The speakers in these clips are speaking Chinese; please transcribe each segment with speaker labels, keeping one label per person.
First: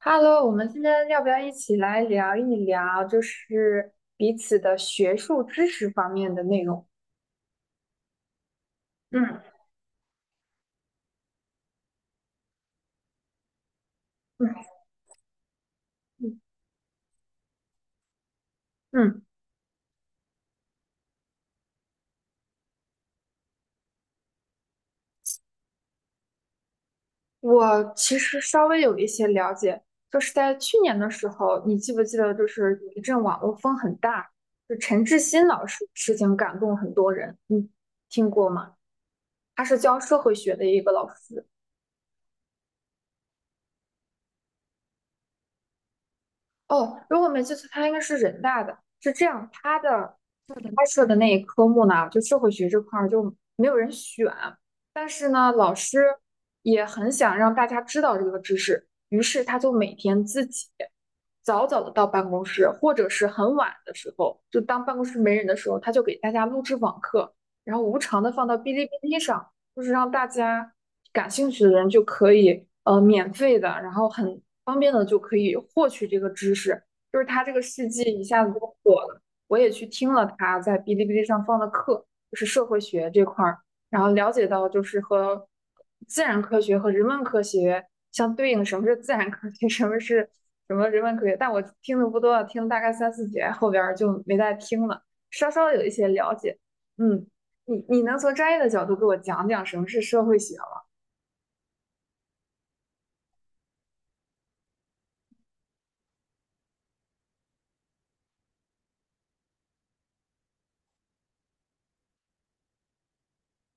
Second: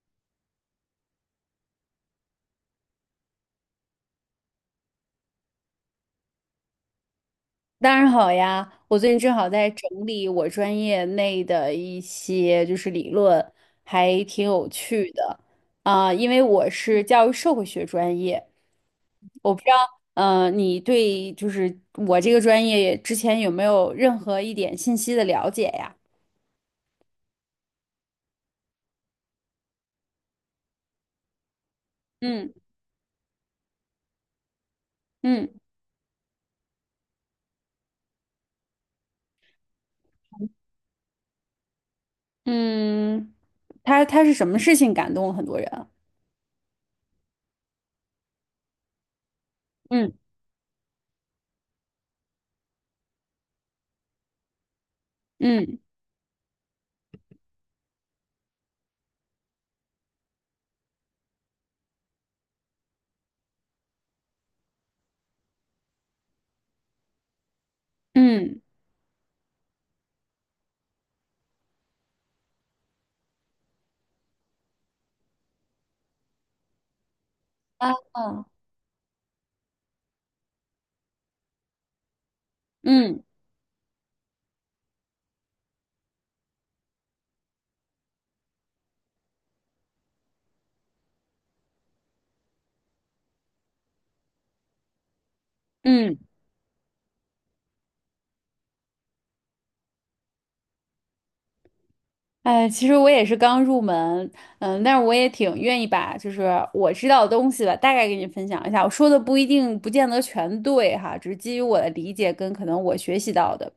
Speaker 1: Hello，我们今天要不要一起来聊一聊，就是彼此的学术知识方面的内容？
Speaker 2: 当然好呀，我最近正
Speaker 1: 嗯
Speaker 2: 好在整理我专业内的一些就是理论，还挺
Speaker 1: 嗯
Speaker 2: 有趣的啊，因
Speaker 1: 嗯，
Speaker 2: 为我是教育社会学专业，
Speaker 1: 嗯，
Speaker 2: 我不知道，你对就是我这个专业之前有没有任何一点信息的了解呀？
Speaker 1: 我其实稍微有一些了解，就是在去年的时候，你记不记得，就
Speaker 2: 嗯
Speaker 1: 是有一阵网络风很大，就陈志新
Speaker 2: 嗯
Speaker 1: 老师的事情感动很多人，你听过吗？他是教社会学的一个老师。
Speaker 2: 嗯，他是什么事情感动了很多人啊
Speaker 1: 哦，如果没记错，他应该是人大的。是这样，他
Speaker 2: 嗯
Speaker 1: 的开设的那一科目呢，就社会学这块儿就没有人选，但是呢，老
Speaker 2: 嗯
Speaker 1: 师也很想让大家知道这个知识，于是他就每天自己早早的到办公室，或者是很晚的时候，就当办公室没人的时候，他就给大家录制网课，然后无偿的放到
Speaker 2: 嗯
Speaker 1: 哔哩哔哩上，就是让大家感兴趣的人就可以免费的，然后很方便的就可以获取这个知识，就是他这个事
Speaker 2: 啊
Speaker 1: 迹一下
Speaker 2: 啊
Speaker 1: 子就火了。我也去听了他在哔哩哔哩上放的课，就是社会学这
Speaker 2: 嗯
Speaker 1: 块儿，然后了解到就是和自然科学和人文科学相对应的什么是自然科学，什么是人文科学。但我听的不多，听了大概三四节，后边就没再听了，稍稍有一些
Speaker 2: 嗯。
Speaker 1: 了解。嗯，你能从专业的角度给我讲讲什么是社会学吗？
Speaker 2: 其实我也是刚入门，嗯，但是我也挺愿意把就是我知道的东西吧，大概给你分享一下。我说的不一定不见得全对哈，只是基于我的理解跟可能我学习到的。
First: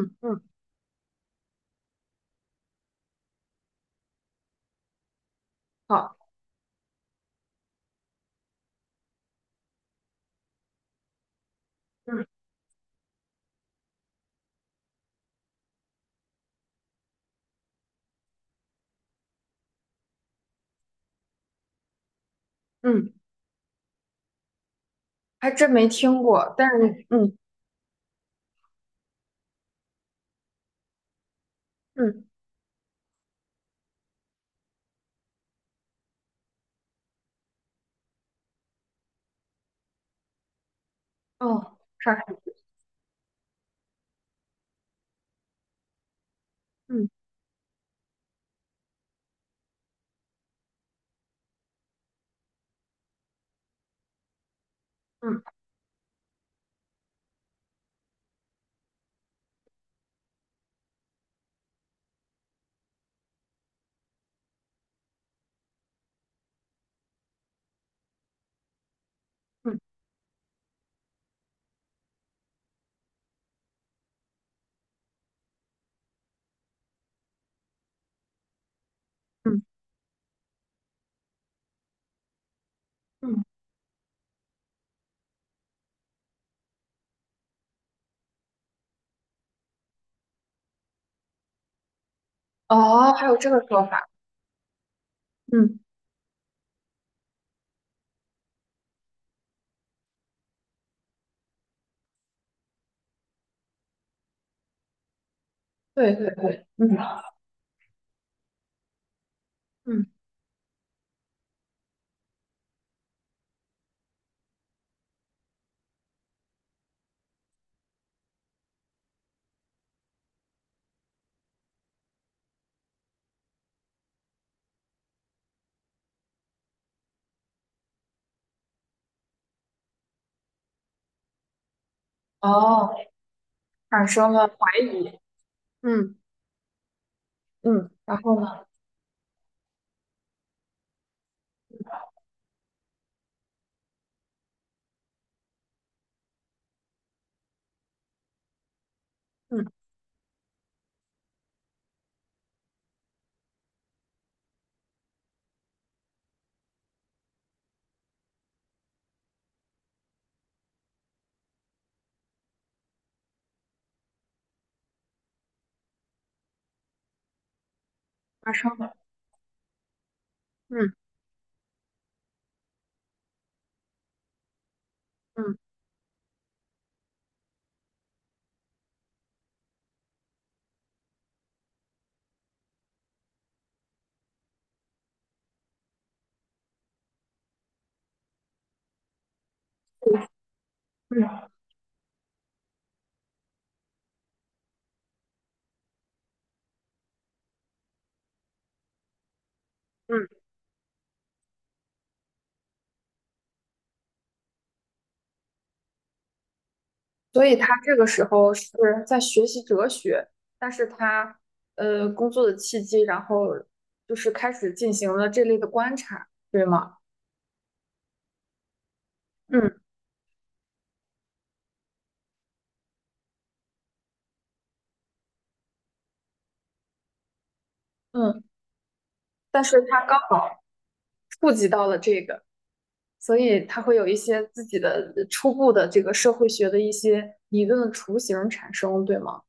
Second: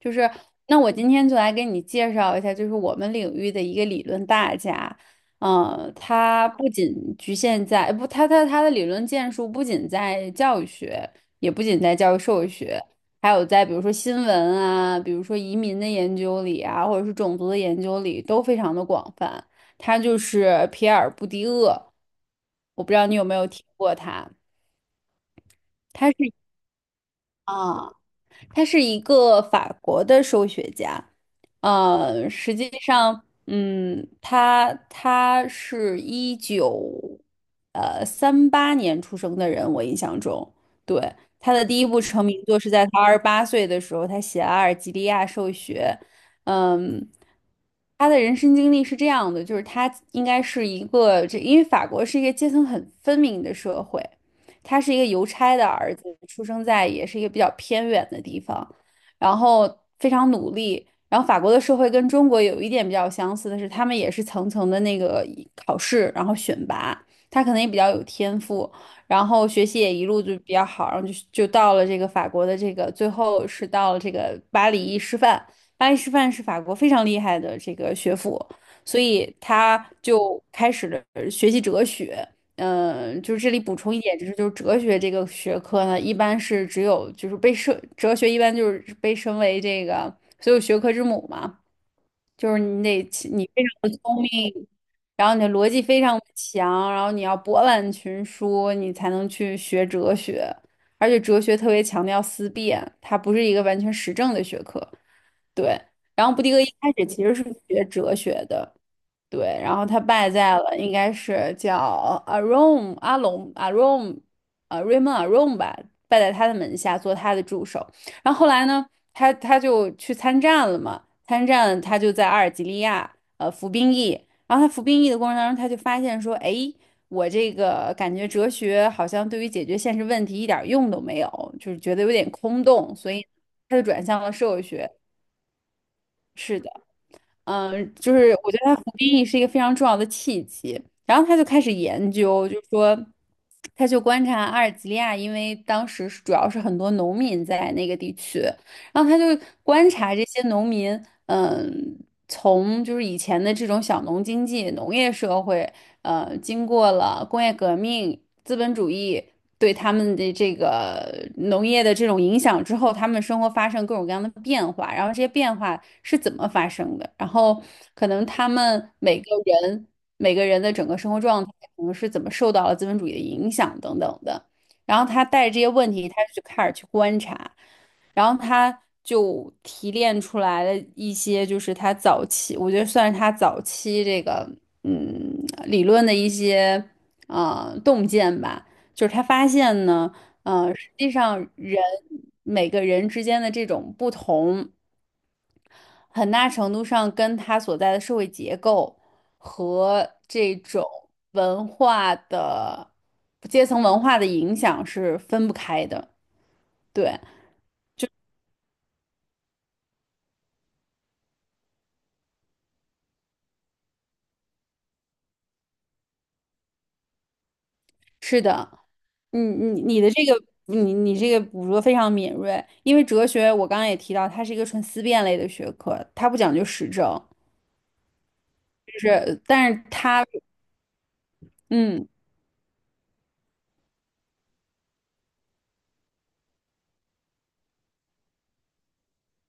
Speaker 2: 就是，
Speaker 1: 嗯，
Speaker 2: 那我今天就来给你介绍一下，就是我们领域的一个理论大家。
Speaker 1: 好，
Speaker 2: 他不仅局限在，不，他他他的理论建树不仅在教育学，也不仅在教育
Speaker 1: 嗯
Speaker 2: 社会学，还有在比如说新闻啊，比如说移民的研究里啊，或者是种族的研究里，都非常的广泛。他就是皮尔布迪厄，我不知道
Speaker 1: 嗯，
Speaker 2: 你有没有听过他，
Speaker 1: 还真没
Speaker 2: 他
Speaker 1: 听
Speaker 2: 是
Speaker 1: 过，但是嗯
Speaker 2: 啊。他是一个法国的数学家，
Speaker 1: 嗯
Speaker 2: 实际上，他是一九三八年出生的人，我印象中，对，他的
Speaker 1: 哦，
Speaker 2: 第一部
Speaker 1: 啥？
Speaker 2: 成名作是在他28岁的时候，他写了阿尔及利亚数学》，
Speaker 1: 嗯
Speaker 2: 嗯。他的人生经历是这样的，就是他应该是一个，因为法国是一个阶层很分明的社会，他是一个邮差
Speaker 1: 嗯
Speaker 2: 的儿子，出生在也是一个比较偏远的地方，然后非常努力。然后法国的社会跟中国有一点比较相似的是，他们也是层层的那个考试，然后选拔。他可能也比较有天赋，然后学
Speaker 1: 嗯
Speaker 2: 习也一路就比较好，然后就到了这个法国的这个，最后是到了这个巴黎师范。巴黎师范是法国非常厉害的这个学府，所以
Speaker 1: 嗯。
Speaker 2: 他就开始了学习哲学，就是
Speaker 1: 嗯
Speaker 2: 这里补充一点，就是哲学这个学科呢，一般是只有就是被设哲学一般就是被称为这个所有学科之母嘛，就是
Speaker 1: 哦，还有
Speaker 2: 你
Speaker 1: 这个
Speaker 2: 非
Speaker 1: 说
Speaker 2: 常的
Speaker 1: 法，
Speaker 2: 聪明，然后你的逻
Speaker 1: 嗯
Speaker 2: 辑非常强，然后你要博览群书，你才能去学哲学，而且哲学特别强调思辨，它不是一个完全实证的学科，对。
Speaker 1: 对
Speaker 2: 然
Speaker 1: 对
Speaker 2: 后布迪厄一
Speaker 1: 对，嗯，
Speaker 2: 开始其实是学哲学的。对，然后他
Speaker 1: 嗯
Speaker 2: 败在了，应该是叫阿 r o m 阿龙 Arom r a y m 吧，败在他的门下做他的助手。然后后来呢，他就去参战了嘛，参战他就在阿尔及利亚服兵役，然后他服兵役的过程当中，他就发现说，哎，我这个感觉哲学好像对于解决现实问题一点儿用都没有，就是觉得有点空
Speaker 1: 哦，
Speaker 2: 洞，所以他就转
Speaker 1: 产
Speaker 2: 向
Speaker 1: 生
Speaker 2: 了
Speaker 1: 了
Speaker 2: 社
Speaker 1: 怀
Speaker 2: 会学。
Speaker 1: 疑，嗯
Speaker 2: 是的。
Speaker 1: 嗯，
Speaker 2: 就
Speaker 1: 然
Speaker 2: 是
Speaker 1: 后呢，
Speaker 2: 我觉得他服兵役是一个非常重要的契机，然后他就开始研究，就是说，他就观察阿尔及利亚，因为当时是主要是很多农民在那个地区，然后他就
Speaker 1: 嗯
Speaker 2: 观察这些农民，嗯，从就是以前的这种小农经济、农业社会，经过了工业革命、资本主义对他们的这个农业的这种影响之后，他们生活发生各种各样的变化，然后这些变化是怎么发生的，然后可能他
Speaker 1: 发生
Speaker 2: 们
Speaker 1: 了，
Speaker 2: 每个人的整
Speaker 1: 嗯
Speaker 2: 个生活状态，可能是怎么受到了资本主义的影响等等的。然后他带着
Speaker 1: 嗯
Speaker 2: 这些问题，他就开始去观察。然后他就提炼出来了一些，就是他早期，我觉得算是他早期这个嗯理论的一些啊，洞见吧。就是他发现呢，实际上
Speaker 1: 嗯，
Speaker 2: 每个人之间的这种不同，很大程度上跟他所在的社会结构和
Speaker 1: 嗯，
Speaker 2: 这种文化的阶层文化的影响是分不开的。对。
Speaker 1: 所以他这个时候是在学习哲学，但是他工作的契机，然后就是开始进行了这类的观察，对吗？
Speaker 2: 是的，你
Speaker 1: 嗯，
Speaker 2: 你你的这个你这个捕捉非常敏锐，因为哲学我刚刚也提到，它是一个纯思辨类的学科，它不讲究实证，
Speaker 1: 嗯，
Speaker 2: 就是
Speaker 1: 但
Speaker 2: 但
Speaker 1: 是
Speaker 2: 是
Speaker 1: 他刚
Speaker 2: 它
Speaker 1: 好触及到了
Speaker 2: 嗯
Speaker 1: 这个。所以他会有一些自己的初步的这个社会学的一些理论的雏形产生，对吗？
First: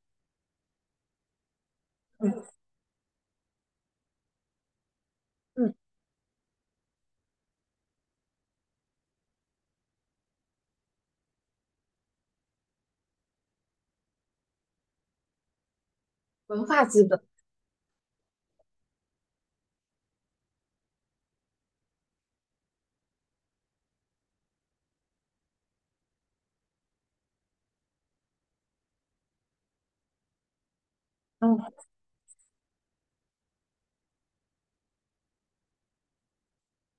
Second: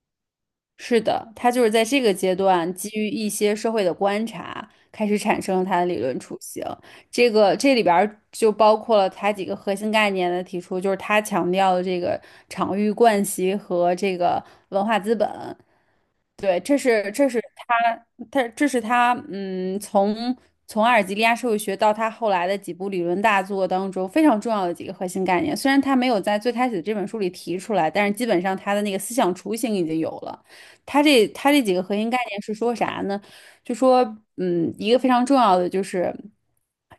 Speaker 2: 是的，它就是在这个阶
Speaker 1: 嗯
Speaker 2: 段基于一些社会的观察，开始产生
Speaker 1: 嗯，
Speaker 2: 它的理论雏形。这里边儿就包括了它几个核心概念的提出，就是它强调的这个场域惯习和这个文化资本。对，
Speaker 1: 文
Speaker 2: 这
Speaker 1: 化资
Speaker 2: 是
Speaker 1: 本，
Speaker 2: 他从阿尔及利亚社会学到他后来的几部理论大作当中非常重要的几个核心概念。虽然他没有在最开始的这本书里提出来，但是基本上他的那个思想雏形已经有了。他这
Speaker 1: 嗯，
Speaker 2: 几个核心概念是说啥呢？就说一个非常重要的就是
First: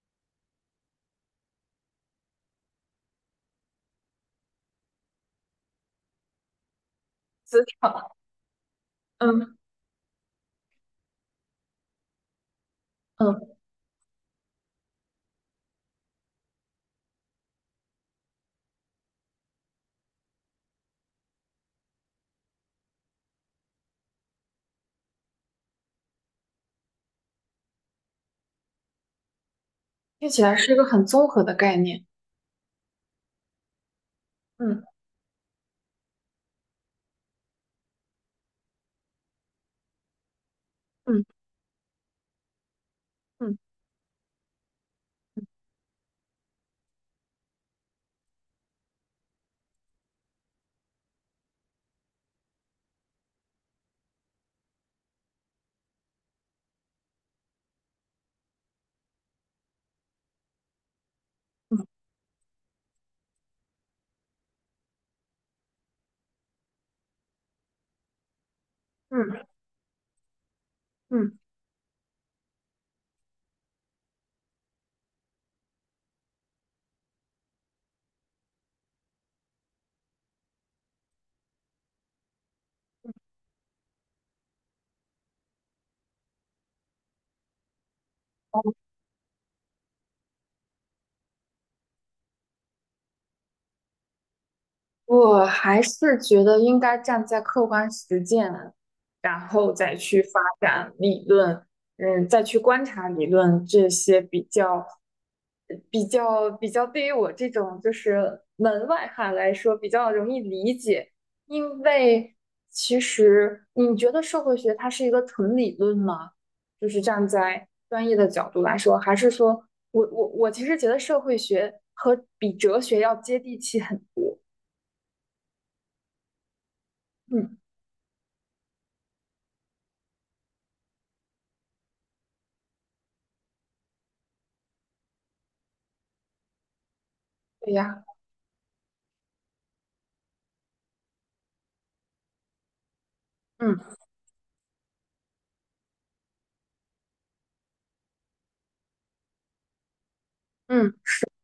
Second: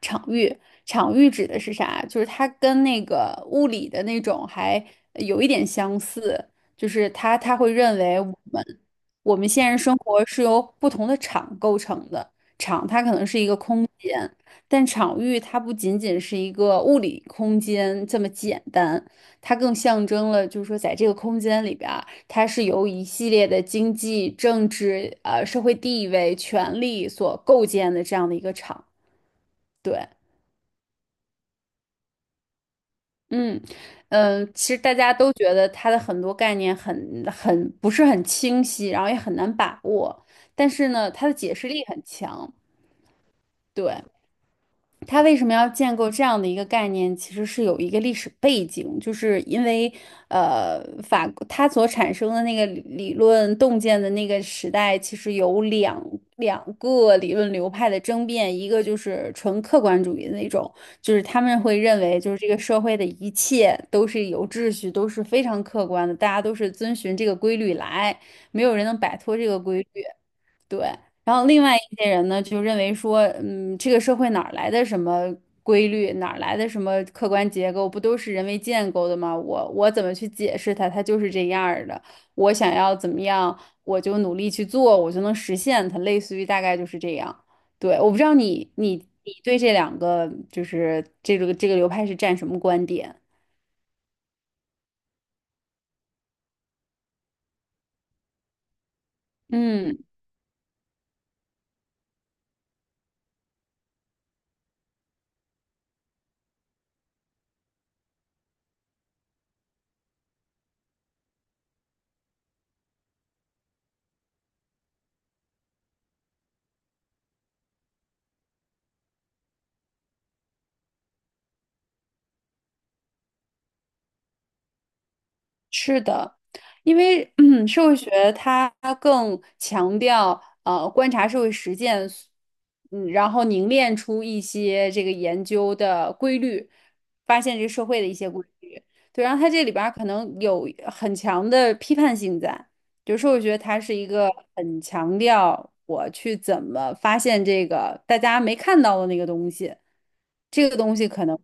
Speaker 2: 场域，场域指的是啥？就是它跟那个物理的那种还有一点相似，就是他
Speaker 1: 资
Speaker 2: 会认
Speaker 1: 产，
Speaker 2: 为我们。我们
Speaker 1: 嗯
Speaker 2: 现实生活是由不同的场构成的，场它可能是一
Speaker 1: 嗯，
Speaker 2: 个空间，但场域它不仅仅是一个物理空间这么简单，它更象征了，就是说在这个空间里边儿它是由一系列的经济、政治、社会地位、权力所构建的这样的一个场。对，
Speaker 1: 听起来是一个很综合的概念。
Speaker 2: 嗯。其实
Speaker 1: 嗯
Speaker 2: 大家都觉得它的很多概念很不是很清晰，然后也很难把握。但是呢，它
Speaker 1: 嗯
Speaker 2: 的解释力很强。
Speaker 1: 嗯
Speaker 2: 对，他为什么要建构这样的一个概念，其实是有一个历史背景，就是因为，它所产生的那个理论洞见的那个时代，其实有两个理论流派的争辩，一个就是纯客观主义的那种，就是他们会认为，就是这个社会的一切都是有秩序，都是非常客观的，大家都是遵循这个规律来，没有人能摆脱
Speaker 1: 嗯
Speaker 2: 这个规律。对，然
Speaker 1: 嗯，
Speaker 2: 后另外一些人呢，就认为说，这个社会哪儿来的什么规律，哪儿来的什么客观结构，不都是人为建构的吗？我怎么去解释它？它就是这样儿的。我想要怎么样，我就努力去做，我就能实现它。类似于大概就是这样。对，我不知道你对这两个就是这个流派是站什么观点？
Speaker 1: 我还是觉得应该站在客观实践，然后再
Speaker 2: 嗯。
Speaker 1: 去发展理论，嗯，再去观察理论这些比较对于我这种就是门外汉来说比较容易理解，因为其实你觉得社会学它是一个纯理论吗？就是站在专业的角度来说，还是说我其实觉得社会学和比哲学要接地气很，
Speaker 2: 是的，因为
Speaker 1: 嗯
Speaker 2: 社会学它更强调观察社会实践，然后凝练出一些这个研究的规律，发现这个
Speaker 1: 对
Speaker 2: 社会
Speaker 1: 呀，
Speaker 2: 的一些规律。对，然后它这里边儿可能有很强的批判性在。比如说，我觉得它是
Speaker 1: 嗯
Speaker 2: 一个很强调我去怎么发现这个大家没看到的那个东西，这个
Speaker 1: 嗯，
Speaker 2: 东西可能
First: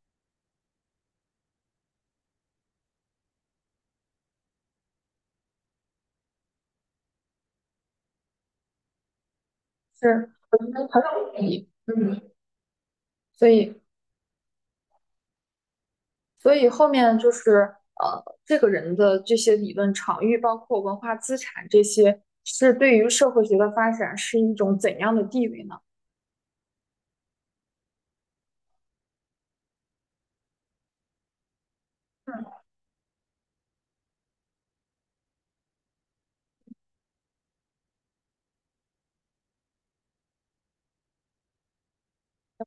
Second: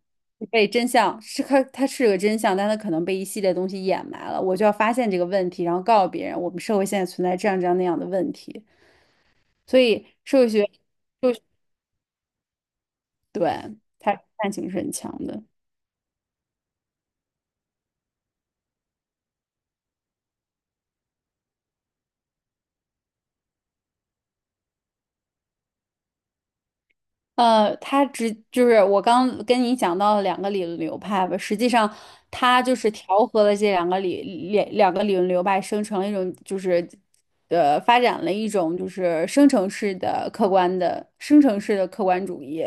Speaker 2: 被真相是它是个真相，但它可能被一系列东西掩埋了，我就要发现这个问题，然后告诉别人我们社会现在存在这样这样那样的问题。所以
Speaker 1: 是，
Speaker 2: 社会
Speaker 1: 我觉
Speaker 2: 学，
Speaker 1: 得很
Speaker 2: 就
Speaker 1: 有意义，嗯，所以
Speaker 2: 对，它探性是很强的。
Speaker 1: 所以后面就是这个人的这些理论场域，包括文化资产这些，是对于社会学的发展是一种怎样的地位呢？
Speaker 2: 他只就是我刚跟你讲到的两个理论流派吧，实际上
Speaker 1: 嗯
Speaker 2: 他就是调和了这两个理论流派，生成了一种就是发展了一种就是生成式的客观主义。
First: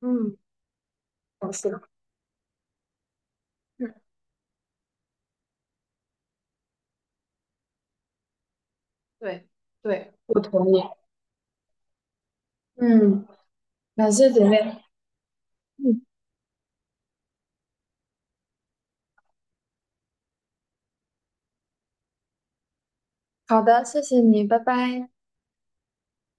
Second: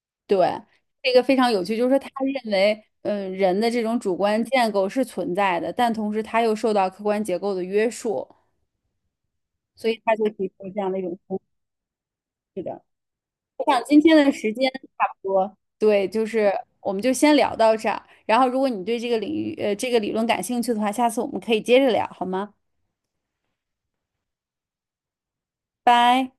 Speaker 1: 嗯，
Speaker 2: 对，这个非常
Speaker 1: 嗯
Speaker 2: 有
Speaker 1: 是
Speaker 2: 趣，
Speaker 1: 的，
Speaker 2: 就是说他认为。嗯，人的这
Speaker 1: 嗯，
Speaker 2: 种主观建构是存在的，但同时他又受到客观结构的约束，
Speaker 1: 对
Speaker 2: 所以
Speaker 1: 对，
Speaker 2: 他就
Speaker 1: 我
Speaker 2: 提出
Speaker 1: 同
Speaker 2: 了这
Speaker 1: 意。
Speaker 2: 样的一种方式。
Speaker 1: 嗯，
Speaker 2: 我想今
Speaker 1: 感
Speaker 2: 天
Speaker 1: 谢
Speaker 2: 的
Speaker 1: 姐
Speaker 2: 时间
Speaker 1: 妹。
Speaker 2: 差不多，
Speaker 1: 嗯，
Speaker 2: 对，就是我们就先聊到这儿。然后，如果你对这个领域，这个理论感兴趣的话，下次我们可以接着聊，好吗？
Speaker 1: 好的，谢谢你，拜拜。
Speaker 2: 拜。